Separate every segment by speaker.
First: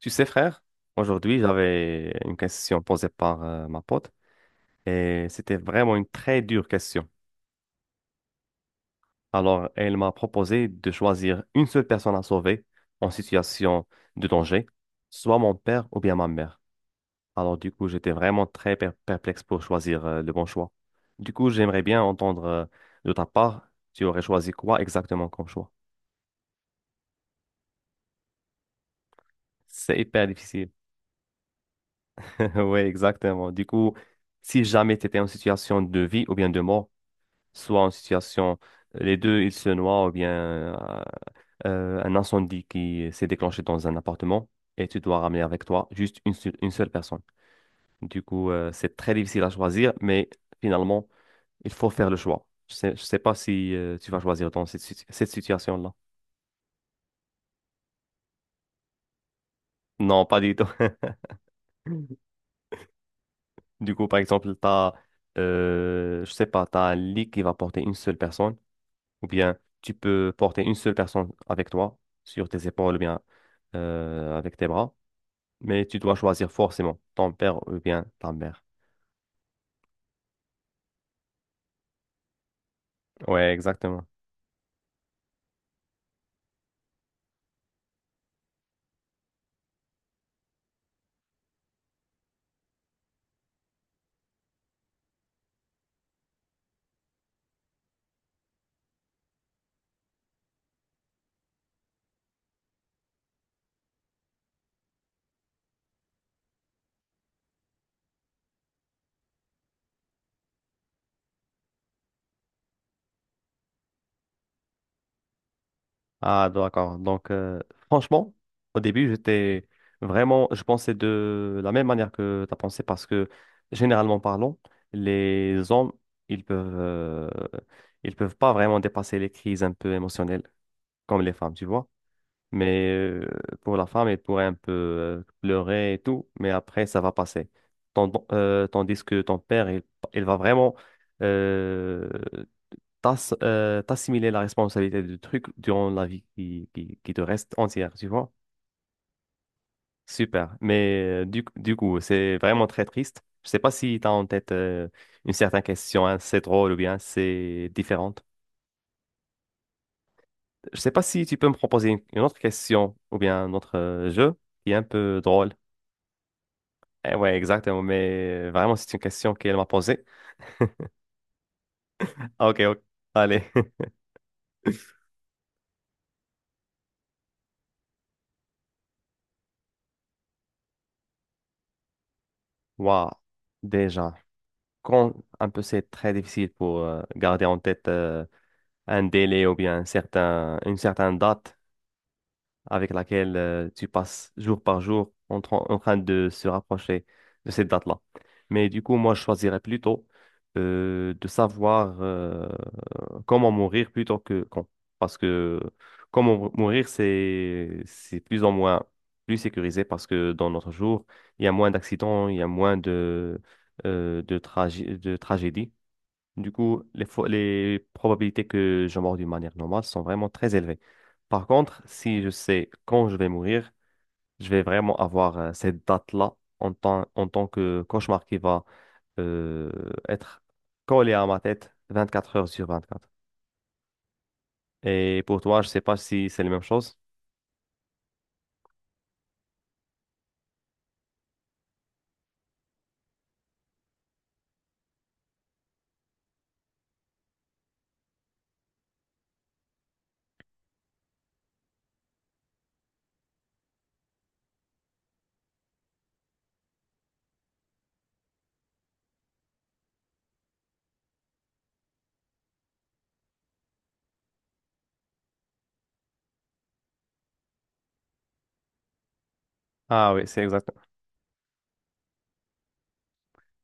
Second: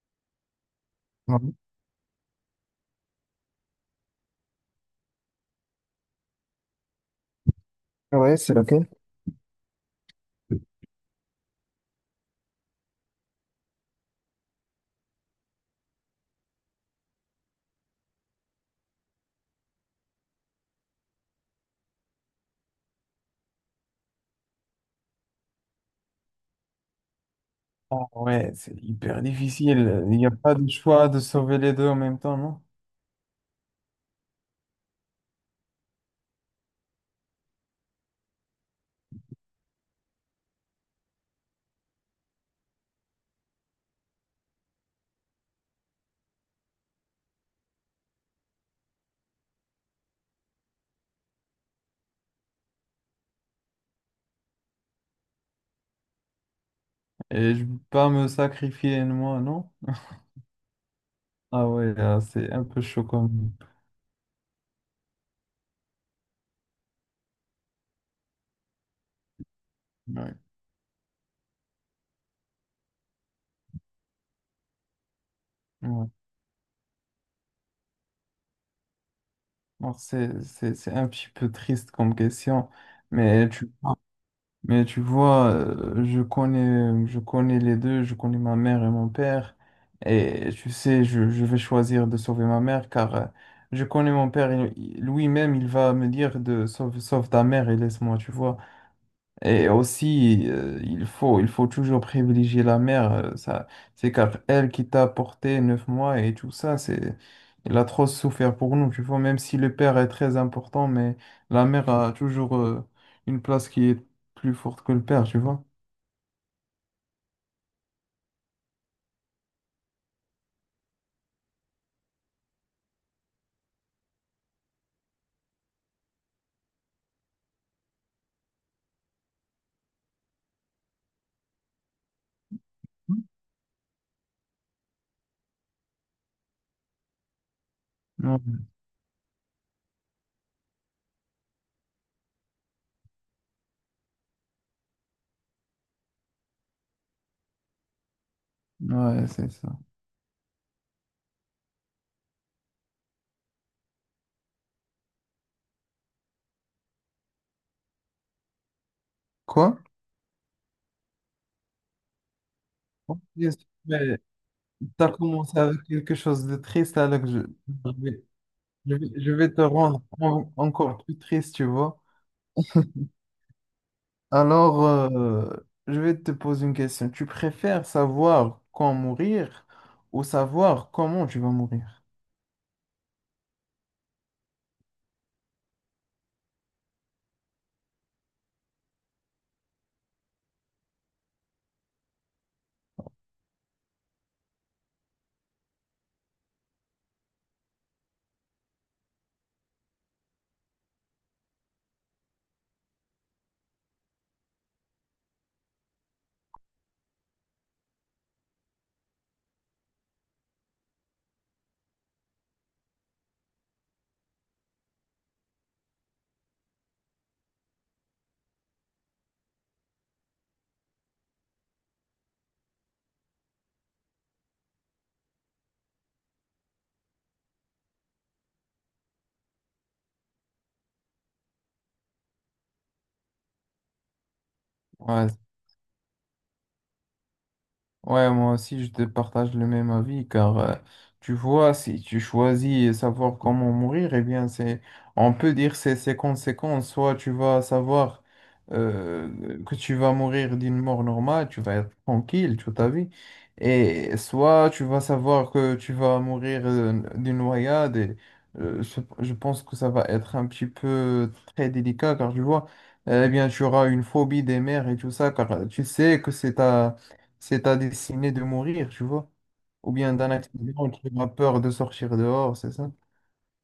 Speaker 1: Tu sais, frère, aujourd'hui, j'avais une question posée par ma pote et c'était vraiment une très dure question.
Speaker 2: Ouais, c'est laquelle?
Speaker 1: Alors, elle m'a proposé de choisir une seule personne à sauver en situation de danger, soit mon père ou bien ma mère. Alors, du coup, j'étais vraiment très perplexe pour choisir le bon choix. Du coup, j'aimerais bien entendre de ta part, tu aurais choisi quoi exactement comme choix?
Speaker 2: Ah ouais, c'est hyper
Speaker 1: C'est
Speaker 2: difficile. Il
Speaker 1: hyper
Speaker 2: n'y a pas de
Speaker 1: difficile.
Speaker 2: choix de sauver les deux en même temps, non?
Speaker 1: Oui, exactement. Du coup, si jamais tu étais en situation de vie ou bien de mort, soit en situation, les deux, ils se noient ou bien euh, un incendie qui s'est déclenché dans un appartement et tu dois ramener avec toi juste une seule personne. Du coup, c'est très difficile à choisir, mais finalement, il faut faire le choix. Je sais pas si tu vas choisir dans cette situation-là.
Speaker 2: Et je ne peux pas me sacrifier, moi, non?
Speaker 1: Non, pas du tout.
Speaker 2: Ah ouais, là, c'est un peu chaud comme.
Speaker 1: Du coup, par exemple, je sais pas, t'as un lit qui va porter une seule personne, ou bien tu peux
Speaker 2: Ouais,
Speaker 1: porter une seule personne avec toi sur tes épaules, ou bien avec tes bras. Mais tu
Speaker 2: ouais.
Speaker 1: dois choisir forcément ton père ou bien ta mère.
Speaker 2: Alors, c'est un petit peu triste comme question, mais
Speaker 1: Ouais,
Speaker 2: tu...
Speaker 1: exactement.
Speaker 2: Mais tu vois, je connais les deux, je connais ma mère et mon père. Et tu sais, je vais choisir de sauver ma mère car je connais mon père. Et lui-même, il va me dire de sauve ta mère et laisse-moi, tu vois. Et aussi, il faut toujours privilégier la mère. Ça, c'est car elle qui t'a porté 9 mois et tout ça, c'est, elle a trop souffert pour nous, tu vois. Même si le père est très important, mais la mère a toujours, une place qui est plus forte que le père, tu vois.
Speaker 1: Ah, d'accord. Donc, franchement, au début, j'étais vraiment, je pensais de la même manière que tu as pensé parce que, généralement parlant, les hommes, ils peuvent, euh, ils peuvent pas vraiment dépasser les crises un peu émotionnelles comme les femmes, tu vois. Mais pour la femme, elle pourrait un peu pleurer et tout, mais après, ça va passer.
Speaker 2: Ouais,
Speaker 1: Tandis que ton père, il va vraiment, euh, t'assimiler la responsabilité du truc durant la vie qui te reste entière, tu vois?
Speaker 2: ouais, c'est ça.
Speaker 1: Super. Mais du coup, c'est vraiment très triste. Je sais pas si tu as en tête une certaine question, hein, c'est drôle ou bien c'est différente.
Speaker 2: Quoi?
Speaker 1: Je sais pas si tu peux me proposer une autre question ou bien
Speaker 2: Bien
Speaker 1: un
Speaker 2: sûr,
Speaker 1: autre
Speaker 2: mais
Speaker 1: jeu qui est un
Speaker 2: t'as
Speaker 1: peu drôle.
Speaker 2: commencé avec quelque chose de triste,
Speaker 1: Eh
Speaker 2: alors que
Speaker 1: ouais,
Speaker 2: je,
Speaker 1: exactement.
Speaker 2: je vais,
Speaker 1: Mais vraiment, c'est
Speaker 2: je
Speaker 1: une
Speaker 2: vais- je
Speaker 1: question
Speaker 2: vais
Speaker 1: qu'elle
Speaker 2: te
Speaker 1: m'a
Speaker 2: rendre
Speaker 1: posée.
Speaker 2: encore plus triste, tu vois.
Speaker 1: Ok, ok. Allez.
Speaker 2: Alors, je vais te poser une question. Tu préfères savoir quand mourir ou savoir comment tu vas mourir?
Speaker 1: Waouh. Déjà, quand un peu c'est très difficile pour garder en tête un délai ou bien une certaine date avec laquelle tu passes jour par jour en train de se rapprocher de cette date-là. Mais du coup, moi, je choisirais plutôt de savoir comment mourir plutôt que quand. Parce que mourir, c'est plus ou moins plus sécurisé parce que dans notre jour, il y a moins d'accidents, il y a moins de tragédies. Du coup, les probabilités que je meure d'une manière normale sont vraiment très élevées. Par contre, si je sais quand je vais mourir, je vais vraiment avoir cette date-là en tant que cauchemar qui va euh, être collé à ma tête 24 heures sur 24. Et
Speaker 2: Ouais,
Speaker 1: pour toi, je sais pas si c'est la même chose.
Speaker 2: Ouais, moi aussi, je te partage le même avis, car tu vois, si tu choisis savoir comment mourir, eh bien, c'est, on peut dire c'est ses conséquences. Soit tu vas savoir que tu vas mourir d'une mort normale, tu vas être tranquille toute ta vie, et soit tu vas savoir que tu vas mourir d'une noyade. Et, je pense que ça va être un petit peu très délicat, car tu vois, eh bien, tu auras une phobie des mers et tout ça, car tu sais que c'est ta destinée de mourir, tu vois. Ou
Speaker 1: Ah
Speaker 2: bien
Speaker 1: oui,
Speaker 2: d'un
Speaker 1: c'est exact.
Speaker 2: accident, tu as peur de sortir dehors, c'est ça?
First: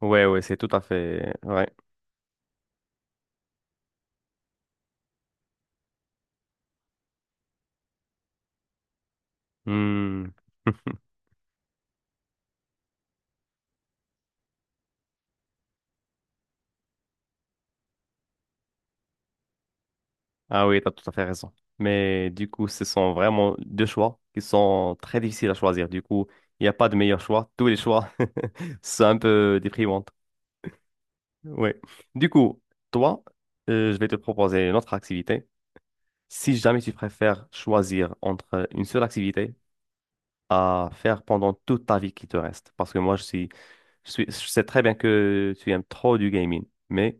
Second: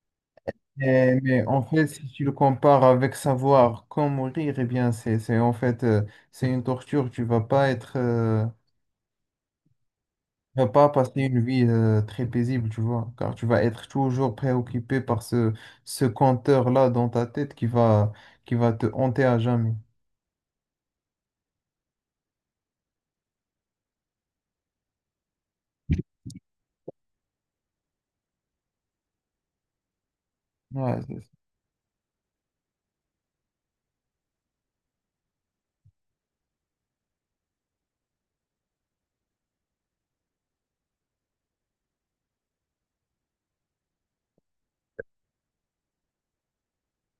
Speaker 1: Ouais, ouais, c'est tout à
Speaker 2: Mais,
Speaker 1: fait
Speaker 2: mais en
Speaker 1: vrai.
Speaker 2: fait, si tu le compares avec savoir quand mourir, eh bien, c'est en fait, c'est une torture. Tu vas pas être,
Speaker 1: Hmm.
Speaker 2: tu vas pas passer une vie, très paisible, tu vois, car tu vas être toujours préoccupé par ce, ce compteur-là dans ta tête qui va te hanter à jamais.
Speaker 1: Ah oui, t'as tout à fait raison. Mais du coup, ce sont vraiment deux choix qui sont très difficiles à choisir. Du coup, il n'y a pas de meilleur choix. Tous les choix sont un peu déprimants.
Speaker 2: Ouais, c'est ça.
Speaker 1: Oui. Du coup, toi, je vais te proposer une autre activité. Si jamais tu préfères choisir entre une seule activité à faire pendant toute ta vie qui te reste. Parce que je suis, je sais très bien que tu aimes trop du gaming. Mais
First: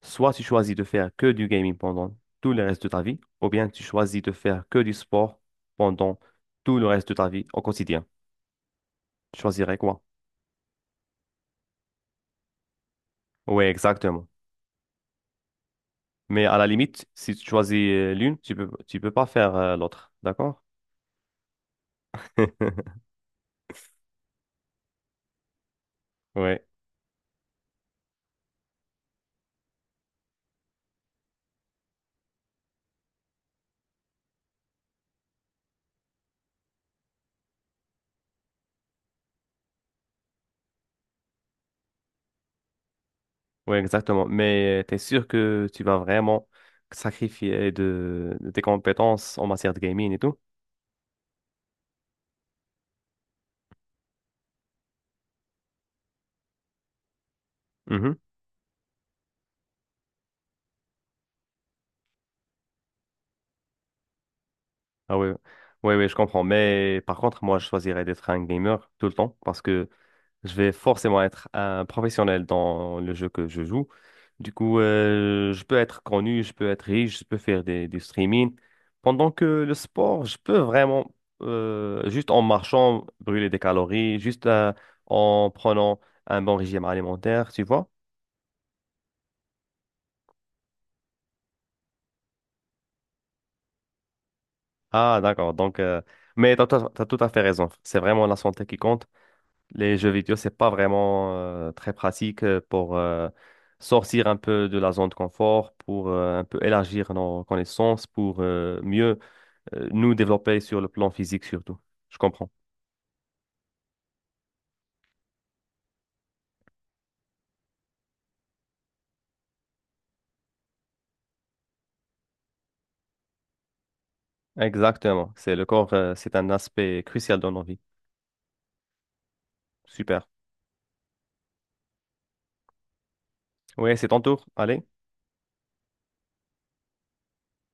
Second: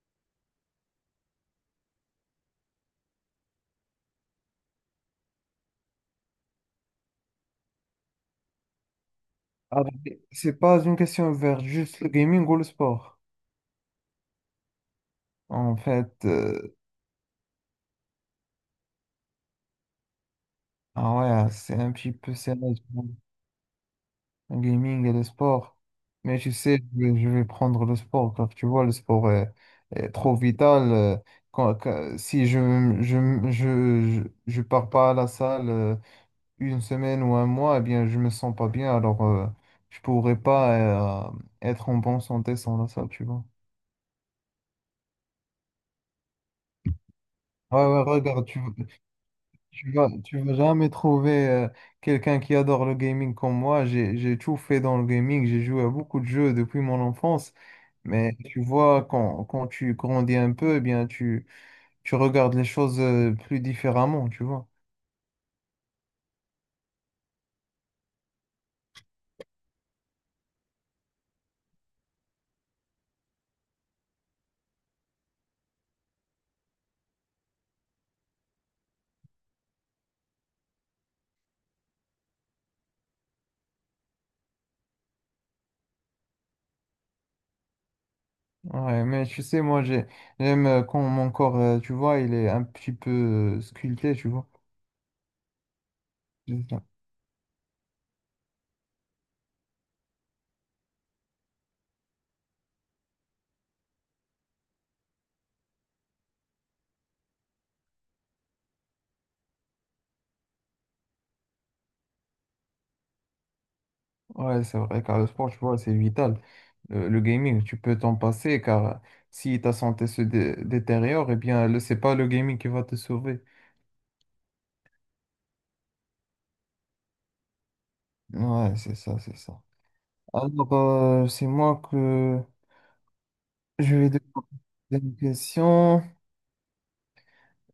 Speaker 1: soit tu choisis de faire que du gaming pendant tout le reste de ta vie, ou bien tu choisis de faire que du sport pendant tout le reste de ta vie au quotidien. Tu choisirais
Speaker 2: Ah,
Speaker 1: quoi?
Speaker 2: mais c'est pas une question vers juste le gaming ou le sport.
Speaker 1: Oui, exactement.
Speaker 2: En fait,
Speaker 1: Mais à la limite, si tu choisis l'une, tu peux pas faire l'autre, d'accord?
Speaker 2: ah ouais, ah, c'est un petit peu sérieux, pour le gaming et le sport. Mais tu
Speaker 1: Ouais,
Speaker 2: sais, je vais prendre le sport, car tu vois, est trop vital. Si je, je, je, je pars pas à la salle une semaine ou un mois, eh bien, je me sens pas bien, alors je pourrais pas être en bonne santé sans la salle, tu vois.
Speaker 1: ouais, exactement. Mais tu es sûr que tu vas vraiment sacrifier
Speaker 2: Ouais, ouais, regarde,
Speaker 1: de
Speaker 2: tu...
Speaker 1: tes compétences en matière de gaming et tout?
Speaker 2: Tu vas jamais trouver quelqu'un qui adore le gaming comme moi. J'ai tout fait dans le gaming. J'ai joué à beaucoup de jeux depuis mon enfance.
Speaker 1: Mhm.
Speaker 2: Mais tu vois, quand tu grandis un peu, eh bien, tu regardes les choses plus différemment, tu vois.
Speaker 1: Ah oui, ouais, je comprends. Mais par contre, moi, je choisirais d'être un gamer tout le temps parce que je vais forcément être un professionnel dans le jeu que je joue. Du coup, je peux être connu, je peux être riche, je peux faire du streaming. Pendant que le sport, je peux vraiment, juste en marchant, brûler des calories, juste en prenant un bon régime alimentaire, tu vois?
Speaker 2: Ouais, mais tu sais, moi, j'ai, j'aime quand mon corps, tu vois, il est un petit peu sculpté, tu vois.
Speaker 1: Ah, d'accord. Donc, mais t'as tout à fait raison. C'est vraiment la santé qui compte. Les jeux vidéo, c'est pas vraiment très pratique pour sortir un peu de la zone de confort, pour un peu élargir nos connaissances, pour mieux nous développer sur le plan physique surtout. Je comprends.
Speaker 2: Ouais, c'est vrai, car le sport, tu vois, c'est vital. Le gaming, tu peux t'en passer, car si ta santé se détériore, eh bien, c'est pas le gaming qui va te sauver.
Speaker 1: Exactement. C'est le corps, c'est un aspect crucial dans nos vies.
Speaker 2: Ouais, c'est ça, c'est ça.
Speaker 1: Super.
Speaker 2: Alors, c'est moi que
Speaker 1: Oui,
Speaker 2: je
Speaker 1: c'est
Speaker 2: vais te
Speaker 1: ton tour.
Speaker 2: poser
Speaker 1: Allez.
Speaker 2: une question.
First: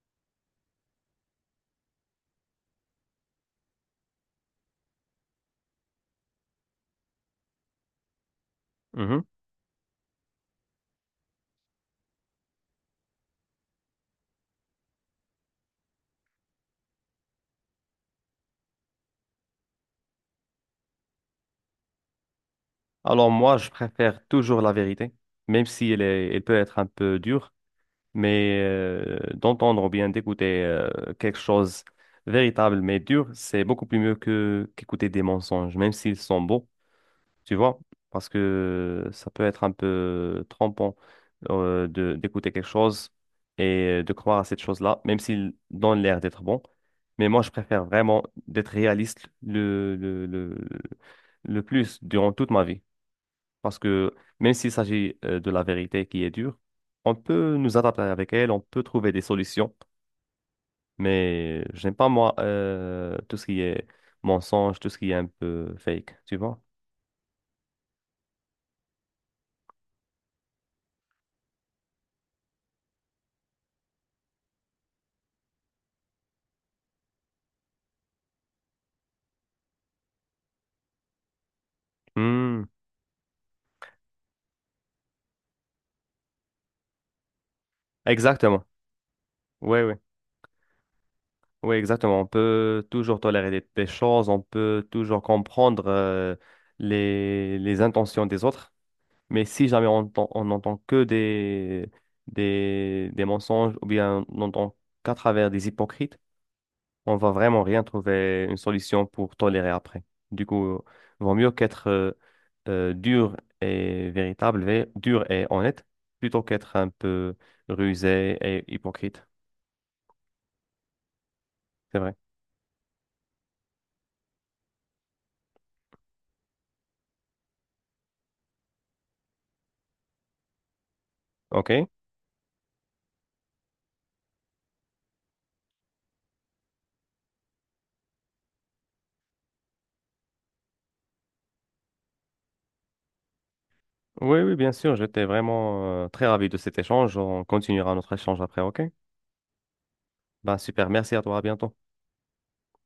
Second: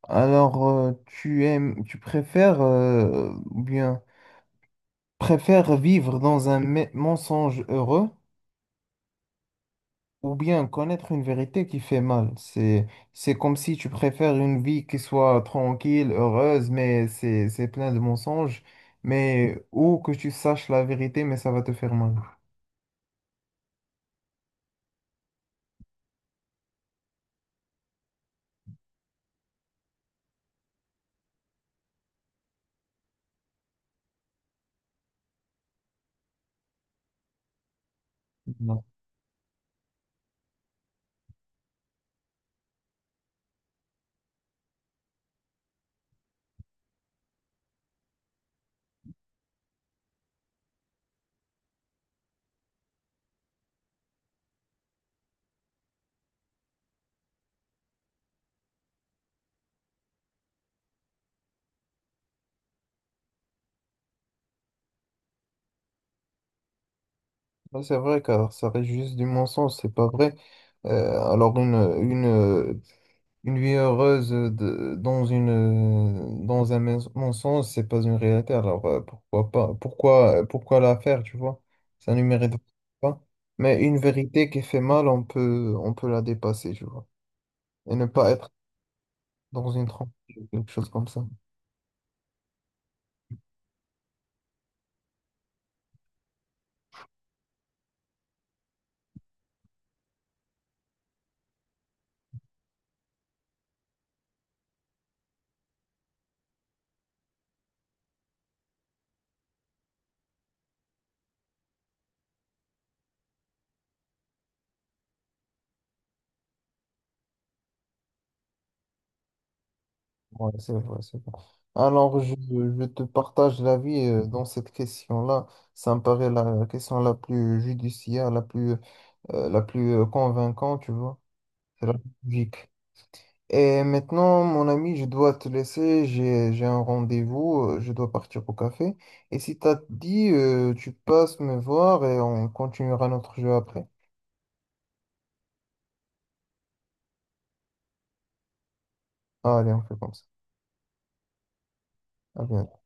Speaker 2: Alors, tu aimes, tu préfères, ou bien, préfères vivre dans un mensonge heureux,
Speaker 1: Mhm.
Speaker 2: ou bien connaître une vérité qui fait mal. C'est comme si tu préfères une vie qui soit tranquille, heureuse, mais c'est plein de mensonges. Mais, ou que tu saches la vérité, mais ça va te faire mal.
Speaker 1: Alors moi, je préfère toujours la vérité, même si elle peut être un peu dure. Mais d'entendre ou bien d'écouter quelque chose véritable mais dur, c'est beaucoup plus mieux que qu'écouter des mensonges, même s'ils sont beaux, tu vois, parce
Speaker 2: Non.
Speaker 1: que ça peut être un peu trompant de d'écouter quelque chose et de croire à cette chose-là, même s'il donne l'air d'être bon. Mais moi, je préfère vraiment d'être réaliste le plus durant toute ma vie. Parce que même s'il s'agit de la vérité qui est dure, on peut nous adapter avec elle, on peut trouver des solutions. Mais j'aime pas, moi, tout ce qui est mensonge, tout ce qui est un peu fake, tu vois?
Speaker 2: Ouais, c'est vrai, car ça reste juste du mensonge, c'est pas vrai. Alors, une... Une vie heureuse dans une, dans un mensonge, c'est pas une réalité. Alors pourquoi pas? Pourquoi la faire, tu vois? Ça ne mérite
Speaker 1: Hmm,
Speaker 2: pas. Mais une vérité qui fait mal, on peut la dépasser, tu vois. Et ne pas être
Speaker 1: exactement.
Speaker 2: dans
Speaker 1: Oui,
Speaker 2: une
Speaker 1: oui.
Speaker 2: trompe, quelque chose comme ça.
Speaker 1: Oui, exactement. On peut toujours tolérer des choses, on peut toujours comprendre les intentions des autres, mais si jamais on n'entend que des mensonges ou bien on n'entend qu'à travers des hypocrites, on va vraiment rien trouver une solution pour tolérer après. Du coup, vaut mieux qu'être dur et dur et honnête, plutôt qu'être un peu rusé et hypocrite.
Speaker 2: Ouais, c'est vrai, c'est vrai.
Speaker 1: C'est vrai.
Speaker 2: Alors, je te partage l'avis dans cette question-là. Ça me paraît la question la plus judiciaire, la plus convaincante, tu vois. C'est
Speaker 1: OK?
Speaker 2: la plus logique. Et maintenant, mon ami, je dois te laisser. J'ai un rendez-vous. Euh, je dois partir au café. Et si t'as dit, tu passes me voir et on continuera notre jeu après.
Speaker 1: Oui, oui, bien sûr, j'étais vraiment très ravi de cet échange. On continuera notre échange après, ok?
Speaker 2: Allez, on fait comme ça.
Speaker 1: Bah super, merci à toi, à bientôt.
Speaker 2: À bientôt.